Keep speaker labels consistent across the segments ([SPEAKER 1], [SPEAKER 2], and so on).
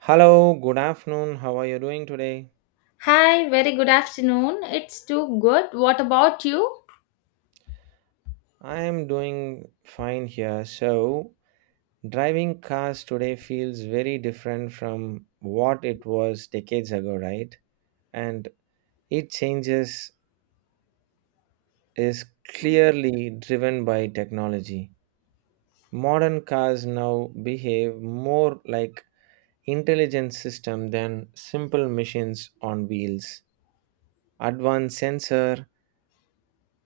[SPEAKER 1] Hello, good afternoon. How are you doing today?
[SPEAKER 2] Hi, very good afternoon. It's too good. What about you?
[SPEAKER 1] I am doing fine here. So, driving cars today feels very different from what it was decades ago, right? And it changes is clearly driven by technology. Modern cars now behave more like intelligent system than simple machines on wheels. Advanced sensor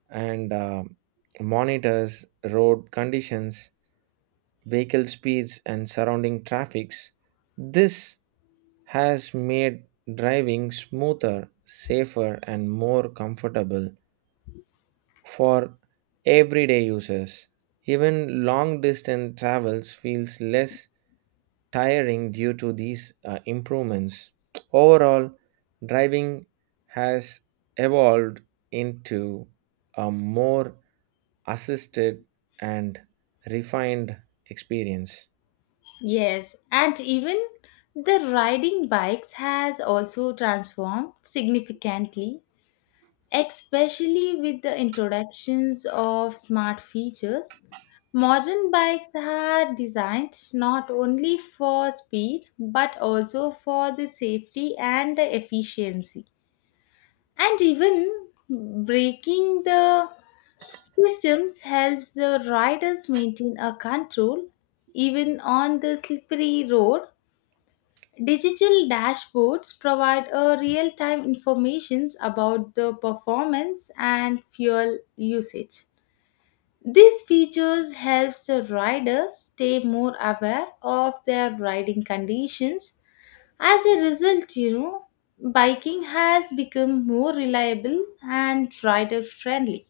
[SPEAKER 1] and monitors road conditions vehicle speeds and surrounding traffics. This has made driving smoother, safer, and more comfortable for everyday users. Even long distance travels feels less tiring due to these improvements. Overall, driving has evolved into a more assisted and refined experience.
[SPEAKER 2] Yes, and even the riding bikes has also transformed significantly, especially with the introductions of smart features. Modern bikes are designed not only for speed but also for the safety and the efficiency. And even breaking the Systems helps the riders maintain a control even on the slippery road. Digital dashboards provide a real-time information about the performance and fuel usage. These features helps the riders stay more aware of their riding conditions. As a result, biking has become more reliable and rider friendly.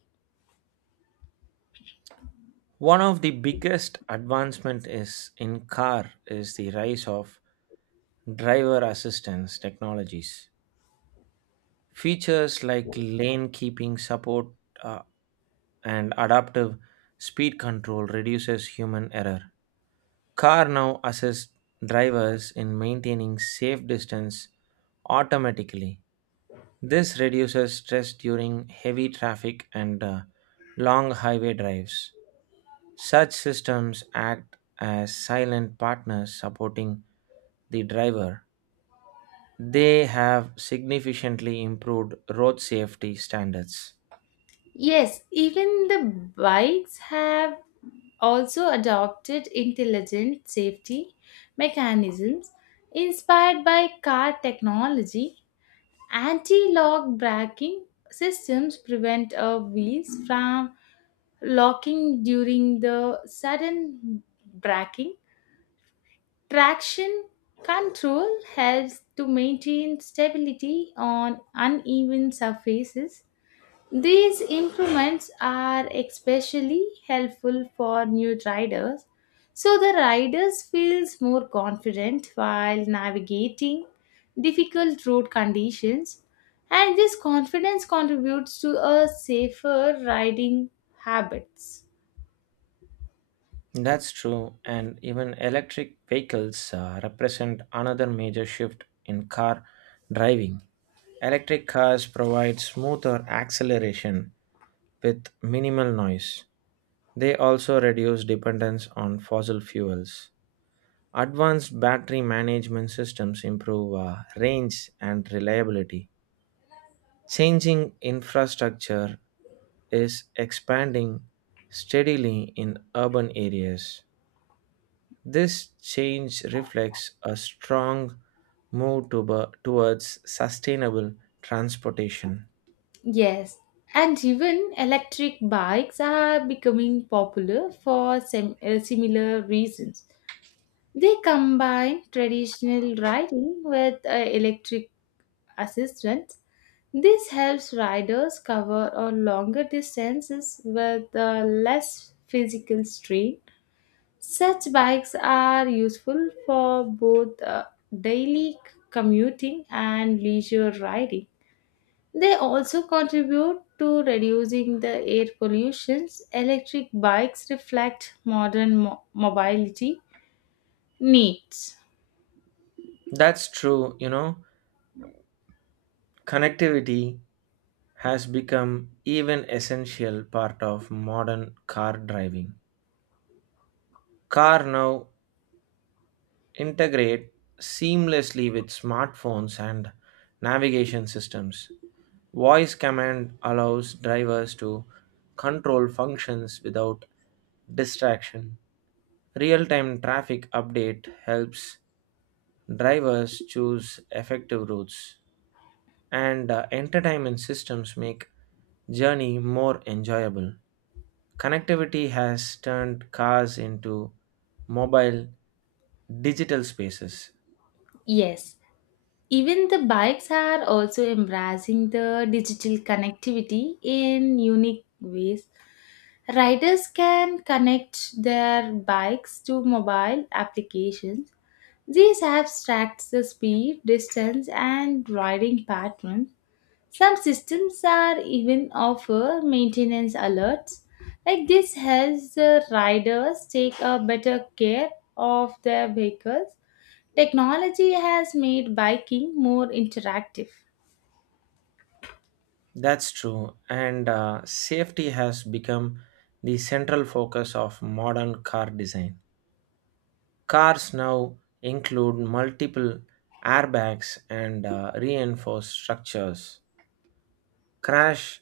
[SPEAKER 1] One of the biggest advancement is in car is the rise of driver assistance technologies. Features like lane keeping support uh, and adaptive speed control reduces human error. Car now assists drivers in maintaining safe distance automatically. This reduces stress during heavy traffic and long highway drives. Such systems act as silent partners supporting the driver. They have significantly improved road safety standards.
[SPEAKER 2] Yes, even the bikes have also adopted intelligent safety mechanisms inspired by car technology. Anti lock braking systems prevent wheels from locking during the sudden braking. Traction control helps to maintain stability on uneven surfaces. These improvements are especially helpful for new riders, so the riders feels more confident while navigating difficult road conditions, and this confidence contributes to a safer riding habits.
[SPEAKER 1] That's true, and even electric vehicles represent another major shift in car driving. Electric cars provide smoother acceleration with minimal noise. They also reduce dependence on fossil fuels. Advanced battery management systems improve range and reliability. Changing infrastructure is expanding steadily in urban areas. This change reflects a strong move towards sustainable transportation.
[SPEAKER 2] Yes, and even electric bikes are becoming popular for similar reasons. They combine traditional riding with electric assistance. This helps riders cover a longer distances with less physical strain. Such bikes are useful for both daily commuting and leisure riding. They also contribute to reducing the air pollution. Electric bikes reflect modern mobility needs.
[SPEAKER 1] That's true, you know. Connectivity has become even essential part of modern car driving. Car now integrate seamlessly with smartphones and navigation systems. Voice command allows drivers to control functions without distraction. Real time traffic update helps drivers choose effective routes, and entertainment systems make journey more enjoyable. Connectivity has turned cars into mobile digital spaces.
[SPEAKER 2] Yes, even the bikes are also embracing the digital connectivity in unique ways. Riders can connect their bikes to mobile applications. These apps track the speed, distance, and riding patterns. Some systems are even offer maintenance alerts. Like this helps the riders take a better care of their vehicles. Technology has made biking more interactive.
[SPEAKER 1] That's true, and safety has become the central focus of modern car design. Cars now include multiple airbags and reinforced structures. Crash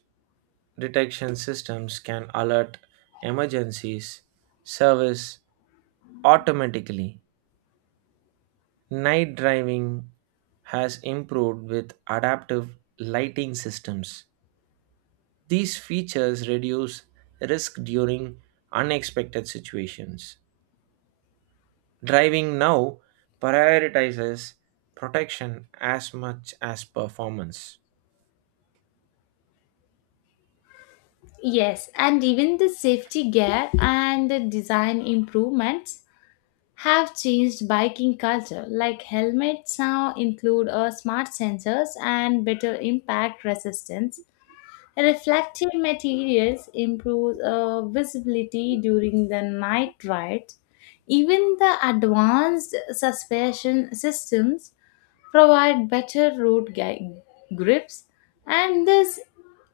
[SPEAKER 1] detection systems can alert emergencies, service automatically. Night driving has improved with adaptive lighting systems. These features reduce risk during unexpected situations. Driving now prioritizes protection as much as performance.
[SPEAKER 2] Yes, and even the safety gear and the design improvements have changed biking culture. Like helmets now include smart sensors and better impact resistance. Reflective materials improve visibility during the night ride. Even the advanced suspension systems provide better grips, and these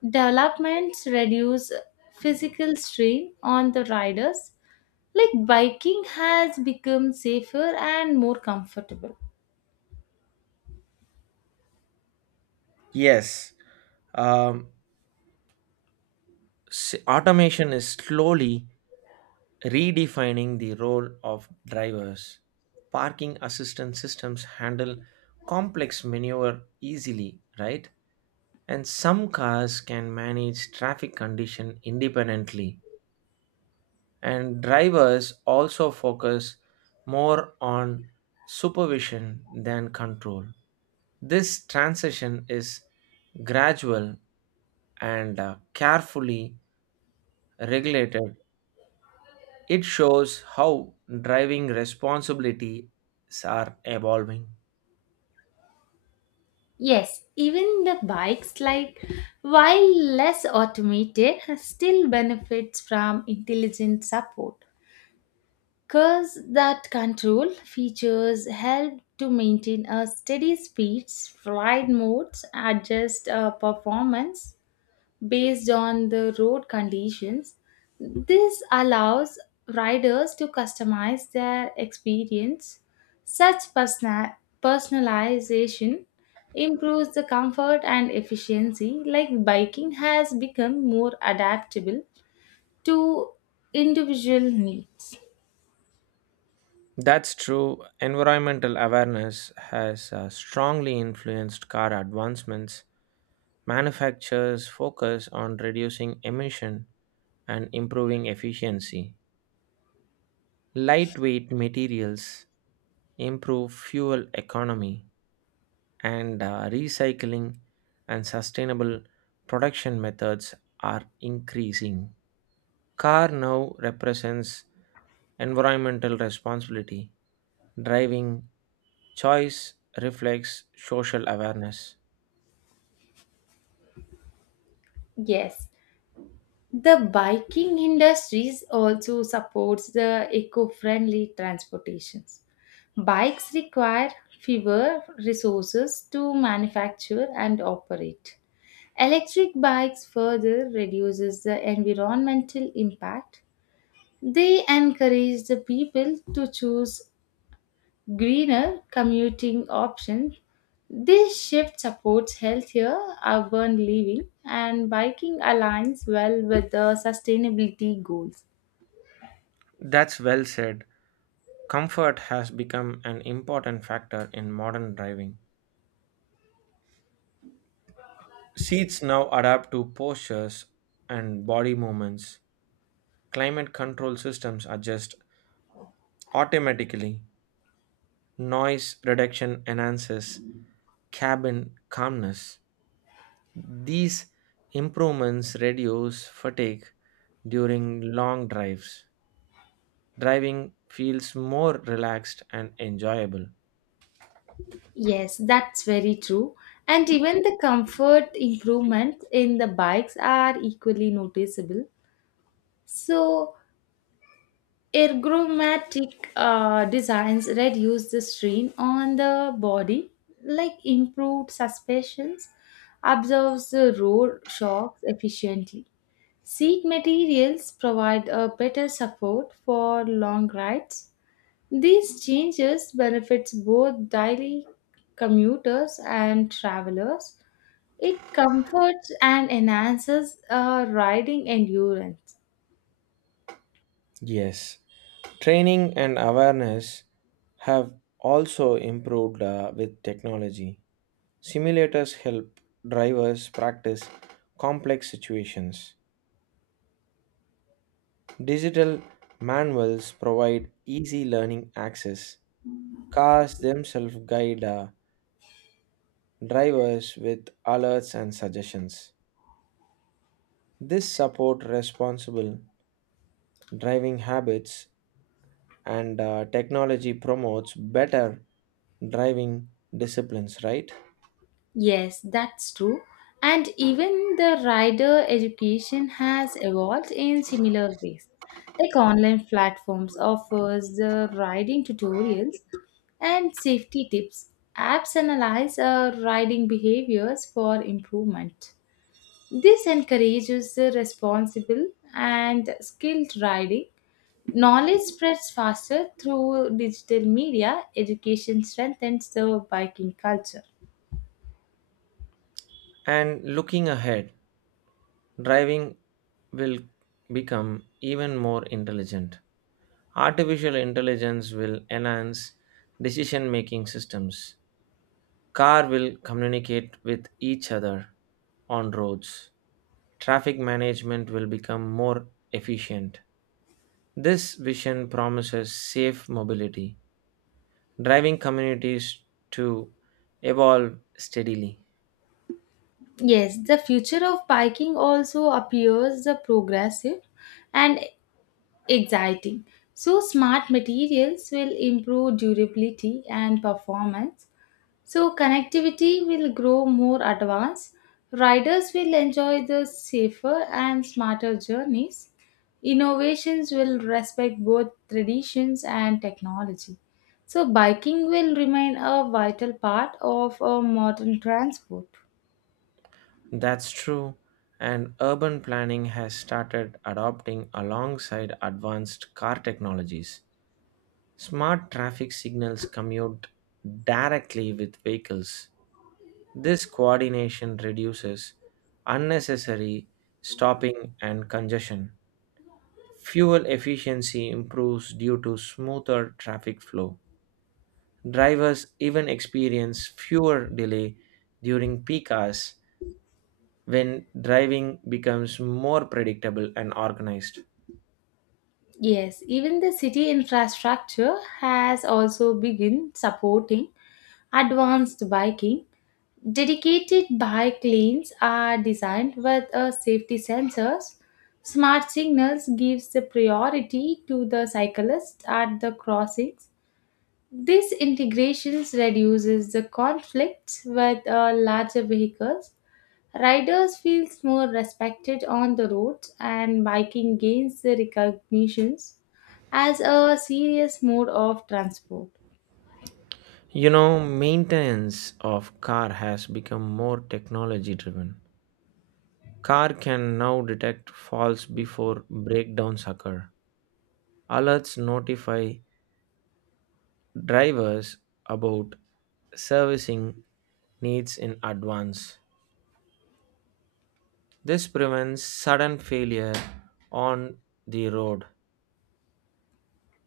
[SPEAKER 2] developments reduce physical strain on the riders. Like biking has become safer and more comfortable.
[SPEAKER 1] Yes, um, automation is slowly redefining the role of drivers. Parking assistance systems handle complex maneuver easily, right? And some cars can manage traffic condition independently. And drivers also focus more on supervision than control. This transition is gradual and carefully regulated. It shows how driving responsibilities are evolving.
[SPEAKER 2] Yes, even the bikes, like while less automated, still benefits from intelligent support. Cars that control features help to maintain a steady speed. Ride modes adjust performance based on the road conditions. This allows riders to customize their experience. Such personalization improves the comfort and efficiency, like biking has become more adaptable to individual needs.
[SPEAKER 1] That's true. Environmental awareness has strongly influenced car advancements. Manufacturers focus on reducing emission and improving efficiency. Lightweight materials improve fuel economy, and recycling and sustainable production methods are increasing. Car now represents environmental responsibility. Driving choice reflects social awareness.
[SPEAKER 2] Yes. The biking industries also supports the eco-friendly transportations. Bikes require fewer resources to manufacture and operate. Electric bikes further reduces the environmental impact. They encourage the people to choose greener commuting options. This shift supports healthier urban living, and biking aligns well with the sustainability goals.
[SPEAKER 1] That's well said. Comfort has become an important factor in modern driving. Seats now adapt to postures and body movements. Climate control systems adjust automatically. Noise reduction enhances cabin calmness. These improvements reduce fatigue during long drives. Driving feels more relaxed and enjoyable.
[SPEAKER 2] Yes, that's very true. And even the comfort improvements in the bikes are equally noticeable. So, ergonomic designs reduce the strain on the body, like improved suspensions, absorbs the road shocks efficiently. Seat materials provide a better support for long rides. These changes benefits both daily commuters and travelers. It comforts and enhances riding endurance.
[SPEAKER 1] Yes, training and awareness have also improved with technology. Simulators help drivers practice complex situations. Digital manuals provide easy learning access. Cars themselves guide drivers with alerts and suggestions. This support responsible driving habits and technology promotes better driving disciplines, right?
[SPEAKER 2] Yes, that's true. And even the rider education has evolved in similar ways. Like online platforms offers the riding tutorials and safety tips. Apps analyze riding behaviors for improvement. This encourages the responsible and skilled riding. Knowledge spreads faster through digital media. Education strengthens the biking culture.
[SPEAKER 1] And looking ahead, driving will become even more intelligent. Artificial intelligence will enhance decision making systems. Car will communicate with each other on roads. Traffic management will become more efficient. This vision promises safe mobility, driving communities to evolve steadily.
[SPEAKER 2] Yes, the future of biking also appears the progressive and exciting. So smart materials will improve durability and performance. So connectivity will grow more advanced. Riders will enjoy the safer and smarter journeys. Innovations will respect both traditions and technology. So biking will remain a vital part of a modern transport.
[SPEAKER 1] That's true, and urban planning has started adopting alongside advanced car technologies. Smart traffic signals commute directly with vehicles. This coordination reduces unnecessary stopping and congestion. Fuel efficiency improves due to smoother traffic flow. Drivers even experience fewer delay during peak hours when driving becomes more predictable and organized.
[SPEAKER 2] Yes, even the city infrastructure has also begun supporting advanced biking. Dedicated bike lanes are designed with a safety sensors. Smart signals gives the priority to the cyclists at the crossings. This integrations reduces the conflicts with larger vehicles. Riders feels more respected on the roads and biking gains the recognitions as a serious mode of transport.
[SPEAKER 1] You know, maintenance of car has become more technology driven. Car can now detect faults before breakdowns occur. Alerts notify drivers about servicing needs in advance. This prevents sudden failure on the road.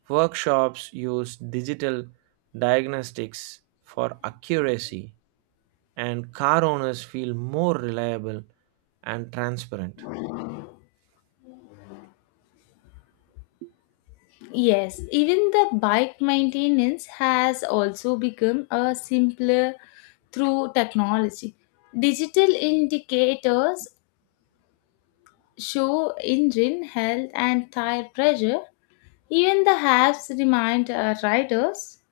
[SPEAKER 1] Workshops use digital diagnostics for accuracy, and car owners feel more reliable and transparent.
[SPEAKER 2] Yes, even the bike maintenance has also become a simpler through technology. Digital indicators show engine health and tire pressure. Even the apps remind riders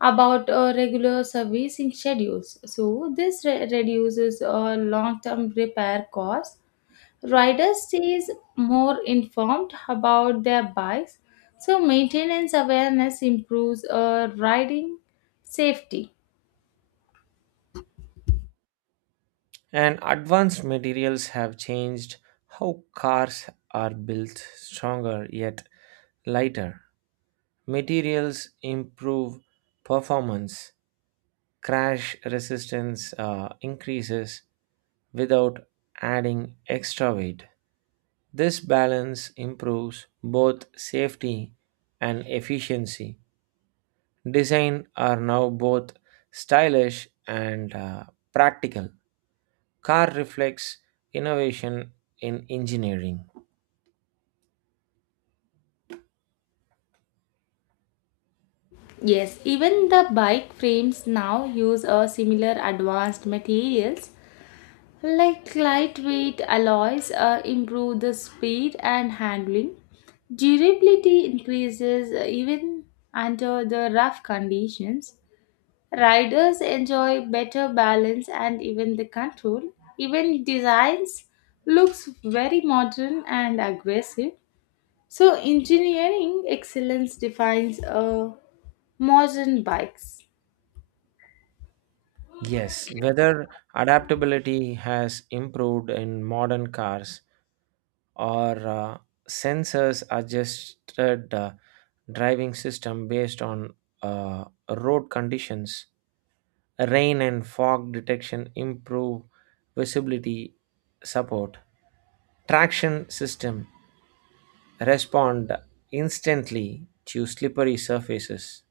[SPEAKER 2] about regular servicing schedules. So this reduces long-term repair costs. Riders stays more informed about their bikes. So maintenance awareness improves riding safety.
[SPEAKER 1] And advanced materials have changed how cars are built stronger yet lighter. Materials improve performance crash resistance increases without adding extra weight. This balance improves both safety and efficiency. Design are now both stylish and practical. Car reflects innovation in engineering.
[SPEAKER 2] Yes, even the bike frames now use a similar advanced materials. Like lightweight alloys improve the speed and handling. Durability increases even under the rough conditions. Riders enjoy better balance and even the control. Even designs looks very modern and aggressive. So engineering excellence defines modern bikes.
[SPEAKER 1] Yes, whether adaptability has improved in modern cars or sensors adjusted driving system based on uh, road conditions rain and fog detection improve visibility support traction system respond instantly to slippery surfaces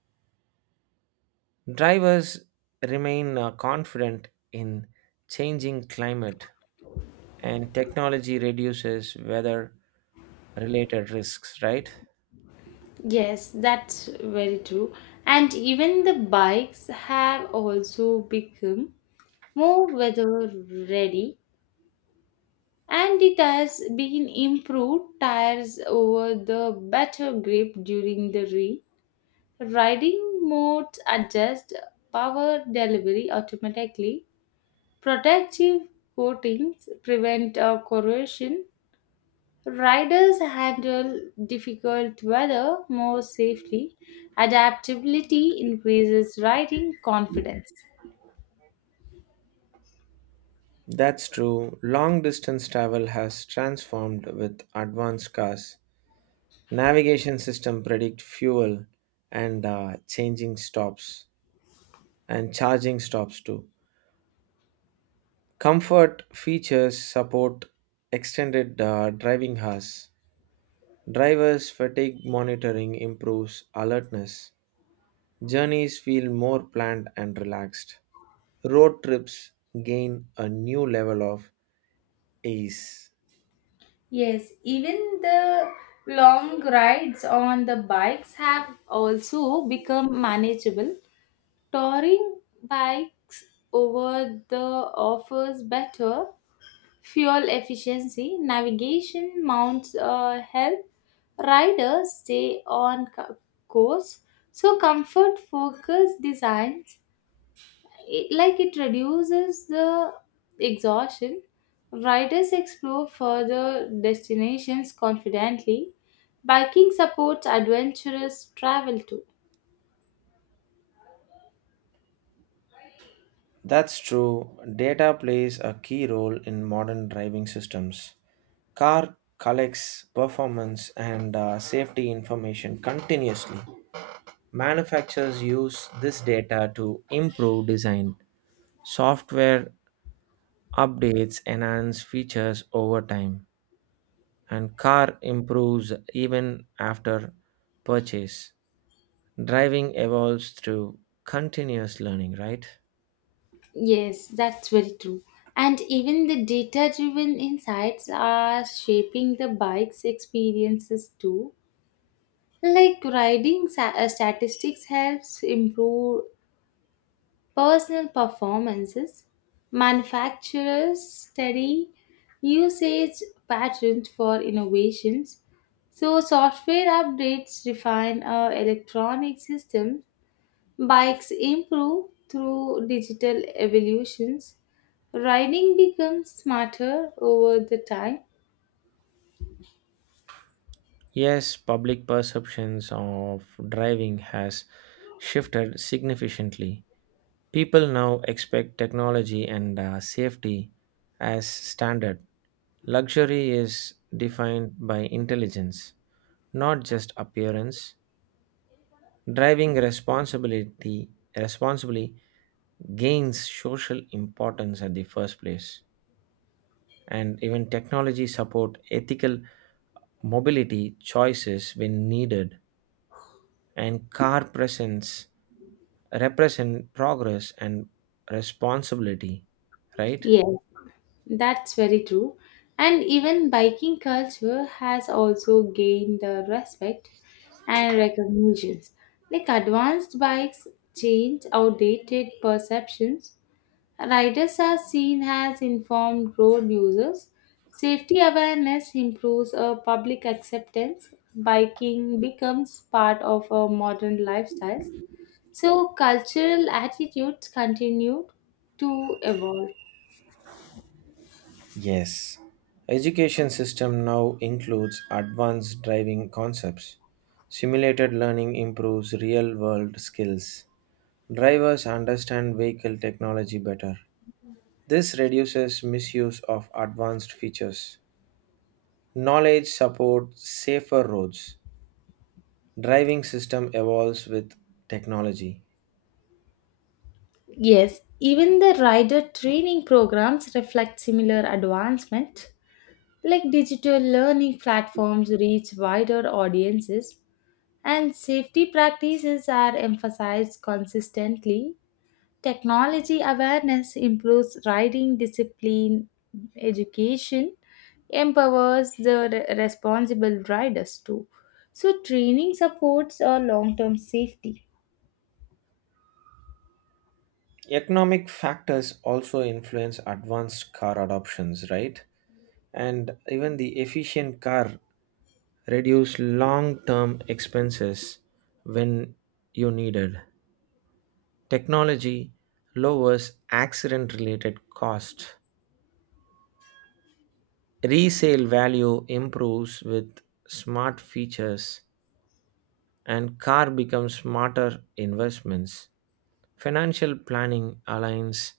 [SPEAKER 1] drivers remain confident in changing climate and technology reduces weather related risks, right?
[SPEAKER 2] Yes, that's very true. And even the bikes have also become more weather ready and it has been improved tires over the better grip during the rain. Riding modes adjust power delivery automatically. Protective coatings prevent corrosion. Riders handle difficult weather more safely. Adaptability increases riding confidence.
[SPEAKER 1] That's true. Long distance travel has transformed with advanced cars. Navigation system predict fuel and changing stops and charging stops too. Comfort features support extended driving hours. Drivers fatigue monitoring improves alertness. Journeys feel more planned and relaxed. Road trips gain a new level of ease.
[SPEAKER 2] Yes, even the long rides on the bikes have also become manageable. Touring bikes over the offers better fuel efficiency, navigation, mounts help riders stay on course. So comfort focused designs it, like it reduces the exhaustion. Riders explore further destinations confidently. Biking supports adventurous travel too.
[SPEAKER 1] That's true. Data plays a key role in modern driving systems. Car collects performance and safety information continuously. Manufacturers use this data to improve design. Software updates enhance features over time, and car improves even after purchase. Driving evolves through continuous learning, right?
[SPEAKER 2] Yes, that's very true. And even the data driven insights are shaping the bike's experiences too. Like riding statistics helps improve personal performances. Manufacturers study usage patterns for innovations. So software updates refine our electronic systems. Bikes improve through digital evolutions. Riding becomes smarter over the time.
[SPEAKER 1] Yes, public perceptions of driving has shifted significantly. People now expect technology and safety as standard. Luxury is defined by intelligence, not just appearance. Driving responsibility responsibly gains social importance at the first place, and even technology support ethical mobility choices when needed. And car presence represent progress and responsibility, right?
[SPEAKER 2] Yes. That's very true. And even biking culture has also gained the respect and recognitions. Like advanced bikes change outdated perceptions. Riders are seen as informed road users. Safety awareness improves a public acceptance. Biking becomes part of a modern lifestyle. So cultural attitudes continue to evolve.
[SPEAKER 1] Yes, education system now includes advanced driving concepts. Simulated learning improves real world skills. Drivers understand vehicle technology better. This reduces misuse of advanced features. Knowledge supports safer roads. Driving system evolves with technology.
[SPEAKER 2] Yes, even the rider training programs reflect similar advancement, like digital learning platforms reach wider audiences, and safety practices are emphasized consistently. Technology awareness improves riding discipline, education empowers the responsible riders too. So, training supports our long term safety.
[SPEAKER 1] Economic factors also influence advanced car adoptions, right? And even the efficient car reduce long-term expenses when you needed. Technology lowers accident-related costs. Resale value improves with smart features and car becomes smarter investments. Financial planning aligns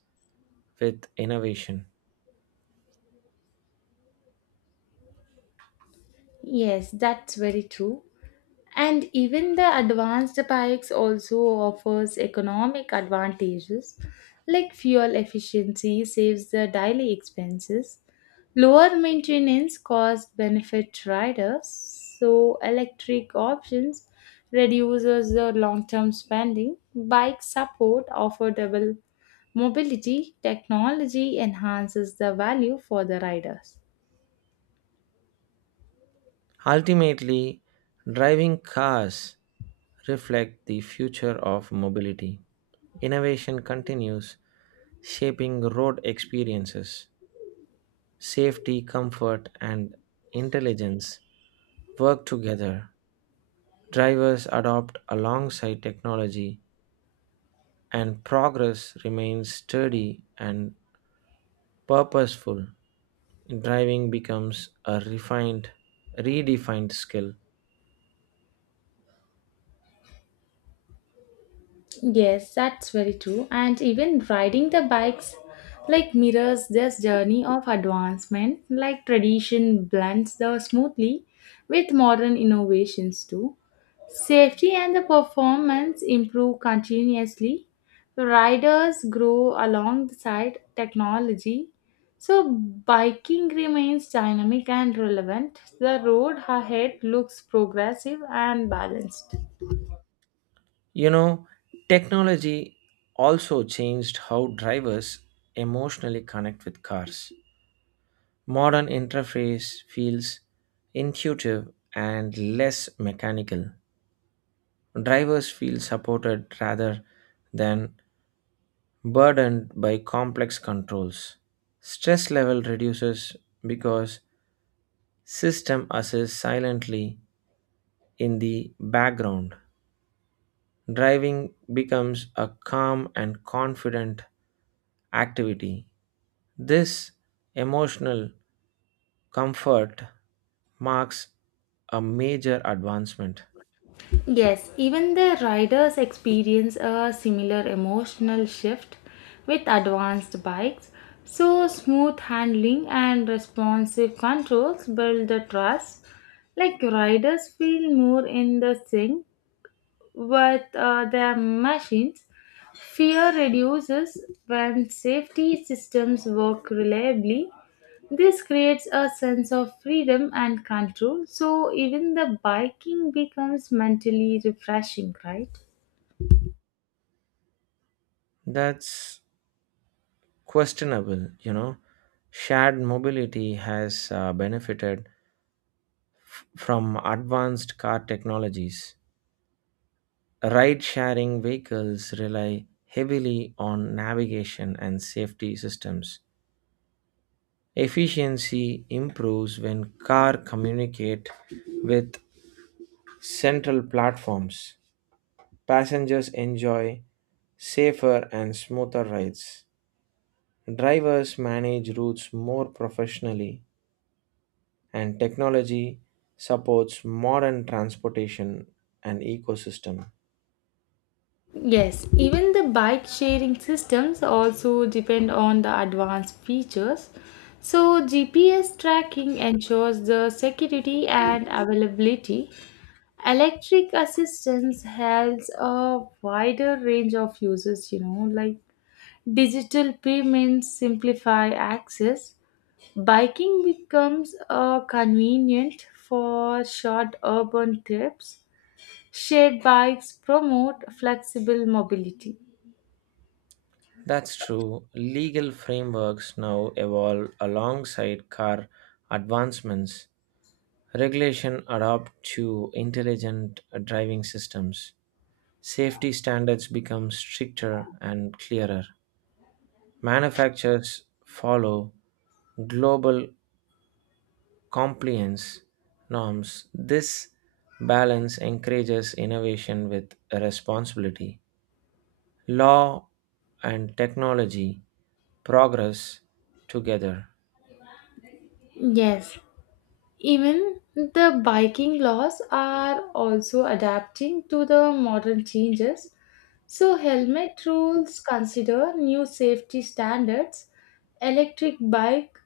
[SPEAKER 1] with innovation.
[SPEAKER 2] Yes, that's very true. And even the advanced bikes also offers economic advantages like fuel efficiency saves the daily expenses, lower maintenance cost benefit riders, so electric options reduces the long-term spending bike support affordable mobility technology enhances the value for the riders.
[SPEAKER 1] Ultimately, driving cars reflect the future of mobility. Innovation continues shaping road experiences. Safety, comfort, and intelligence work together. Drivers adopt alongside technology, and progress remains steady and purposeful. Driving becomes a refined, redefined skill.
[SPEAKER 2] Yes, that's very true. And even riding the bikes like mirrors this journey of advancement, like tradition blends the smoothly with modern innovations too. Safety and the performance improve continuously. Riders grow alongside technology. So biking remains dynamic and relevant. The road ahead looks progressive and balanced.
[SPEAKER 1] You know, technology also changed how drivers emotionally connect with cars. Modern interface feels intuitive and less mechanical. Drivers feel supported rather than burdened by complex controls. Stress level reduces because system assists silently in the background. Driving becomes a calm and confident activity. This emotional comfort marks a major advancement.
[SPEAKER 2] Yes, even the riders experience a similar emotional shift with advanced bikes. So, smooth handling and responsive controls build the trust. Like, riders feel more in the sync with their machines. Fear reduces when safety systems work reliably. This creates a sense of freedom and control, so even the biking becomes mentally refreshing, right?
[SPEAKER 1] That's questionable, you know. Shared mobility has benefited from advanced car technologies. Ride sharing vehicles rely heavily on navigation and safety systems. Efficiency improves when car communicate with central platforms. Passengers enjoy safer and smoother rides. Drivers manage routes more professionally, and technology supports modern transportation and ecosystem.
[SPEAKER 2] Yes, even the bike sharing systems also depend on the advanced features. So, GPS tracking ensures the security and availability. Electric assistance has a wider range of users, like digital payments simplify access. Biking becomes convenient for short urban trips. Shared bikes promote flexible mobility.
[SPEAKER 1] That's true. Legal frameworks now evolve alongside car advancements. Regulation adapt to intelligent driving systems. Safety standards become stricter and clearer. Manufacturers follow global compliance norms. This balance encourages innovation with responsibility. Law and technology progress together.
[SPEAKER 2] Yes, even the biking laws are also adapting to the modern changes. So, helmet rules consider new safety standards. Electric bike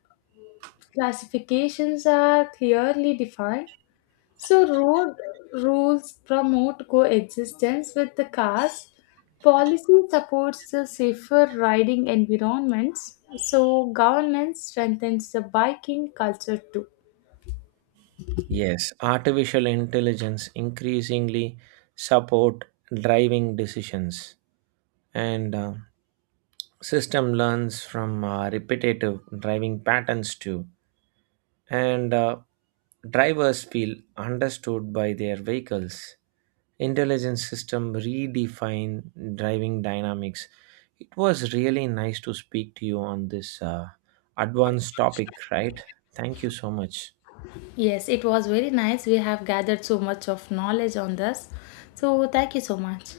[SPEAKER 2] classifications are clearly defined. So road rules promote coexistence with the cars. Policy supports the safer riding environments. So governance strengthens the biking culture too.
[SPEAKER 1] Yes, artificial intelligence increasingly support driving decisions and system learns from repetitive driving patterns too. And drivers feel understood by their vehicles. Intelligence system redefine driving dynamics. It was really nice to speak to you on this advanced topic, right? Thank you so much.
[SPEAKER 2] Yes, it was very nice. We have gathered so much of knowledge on this. So thank you so much.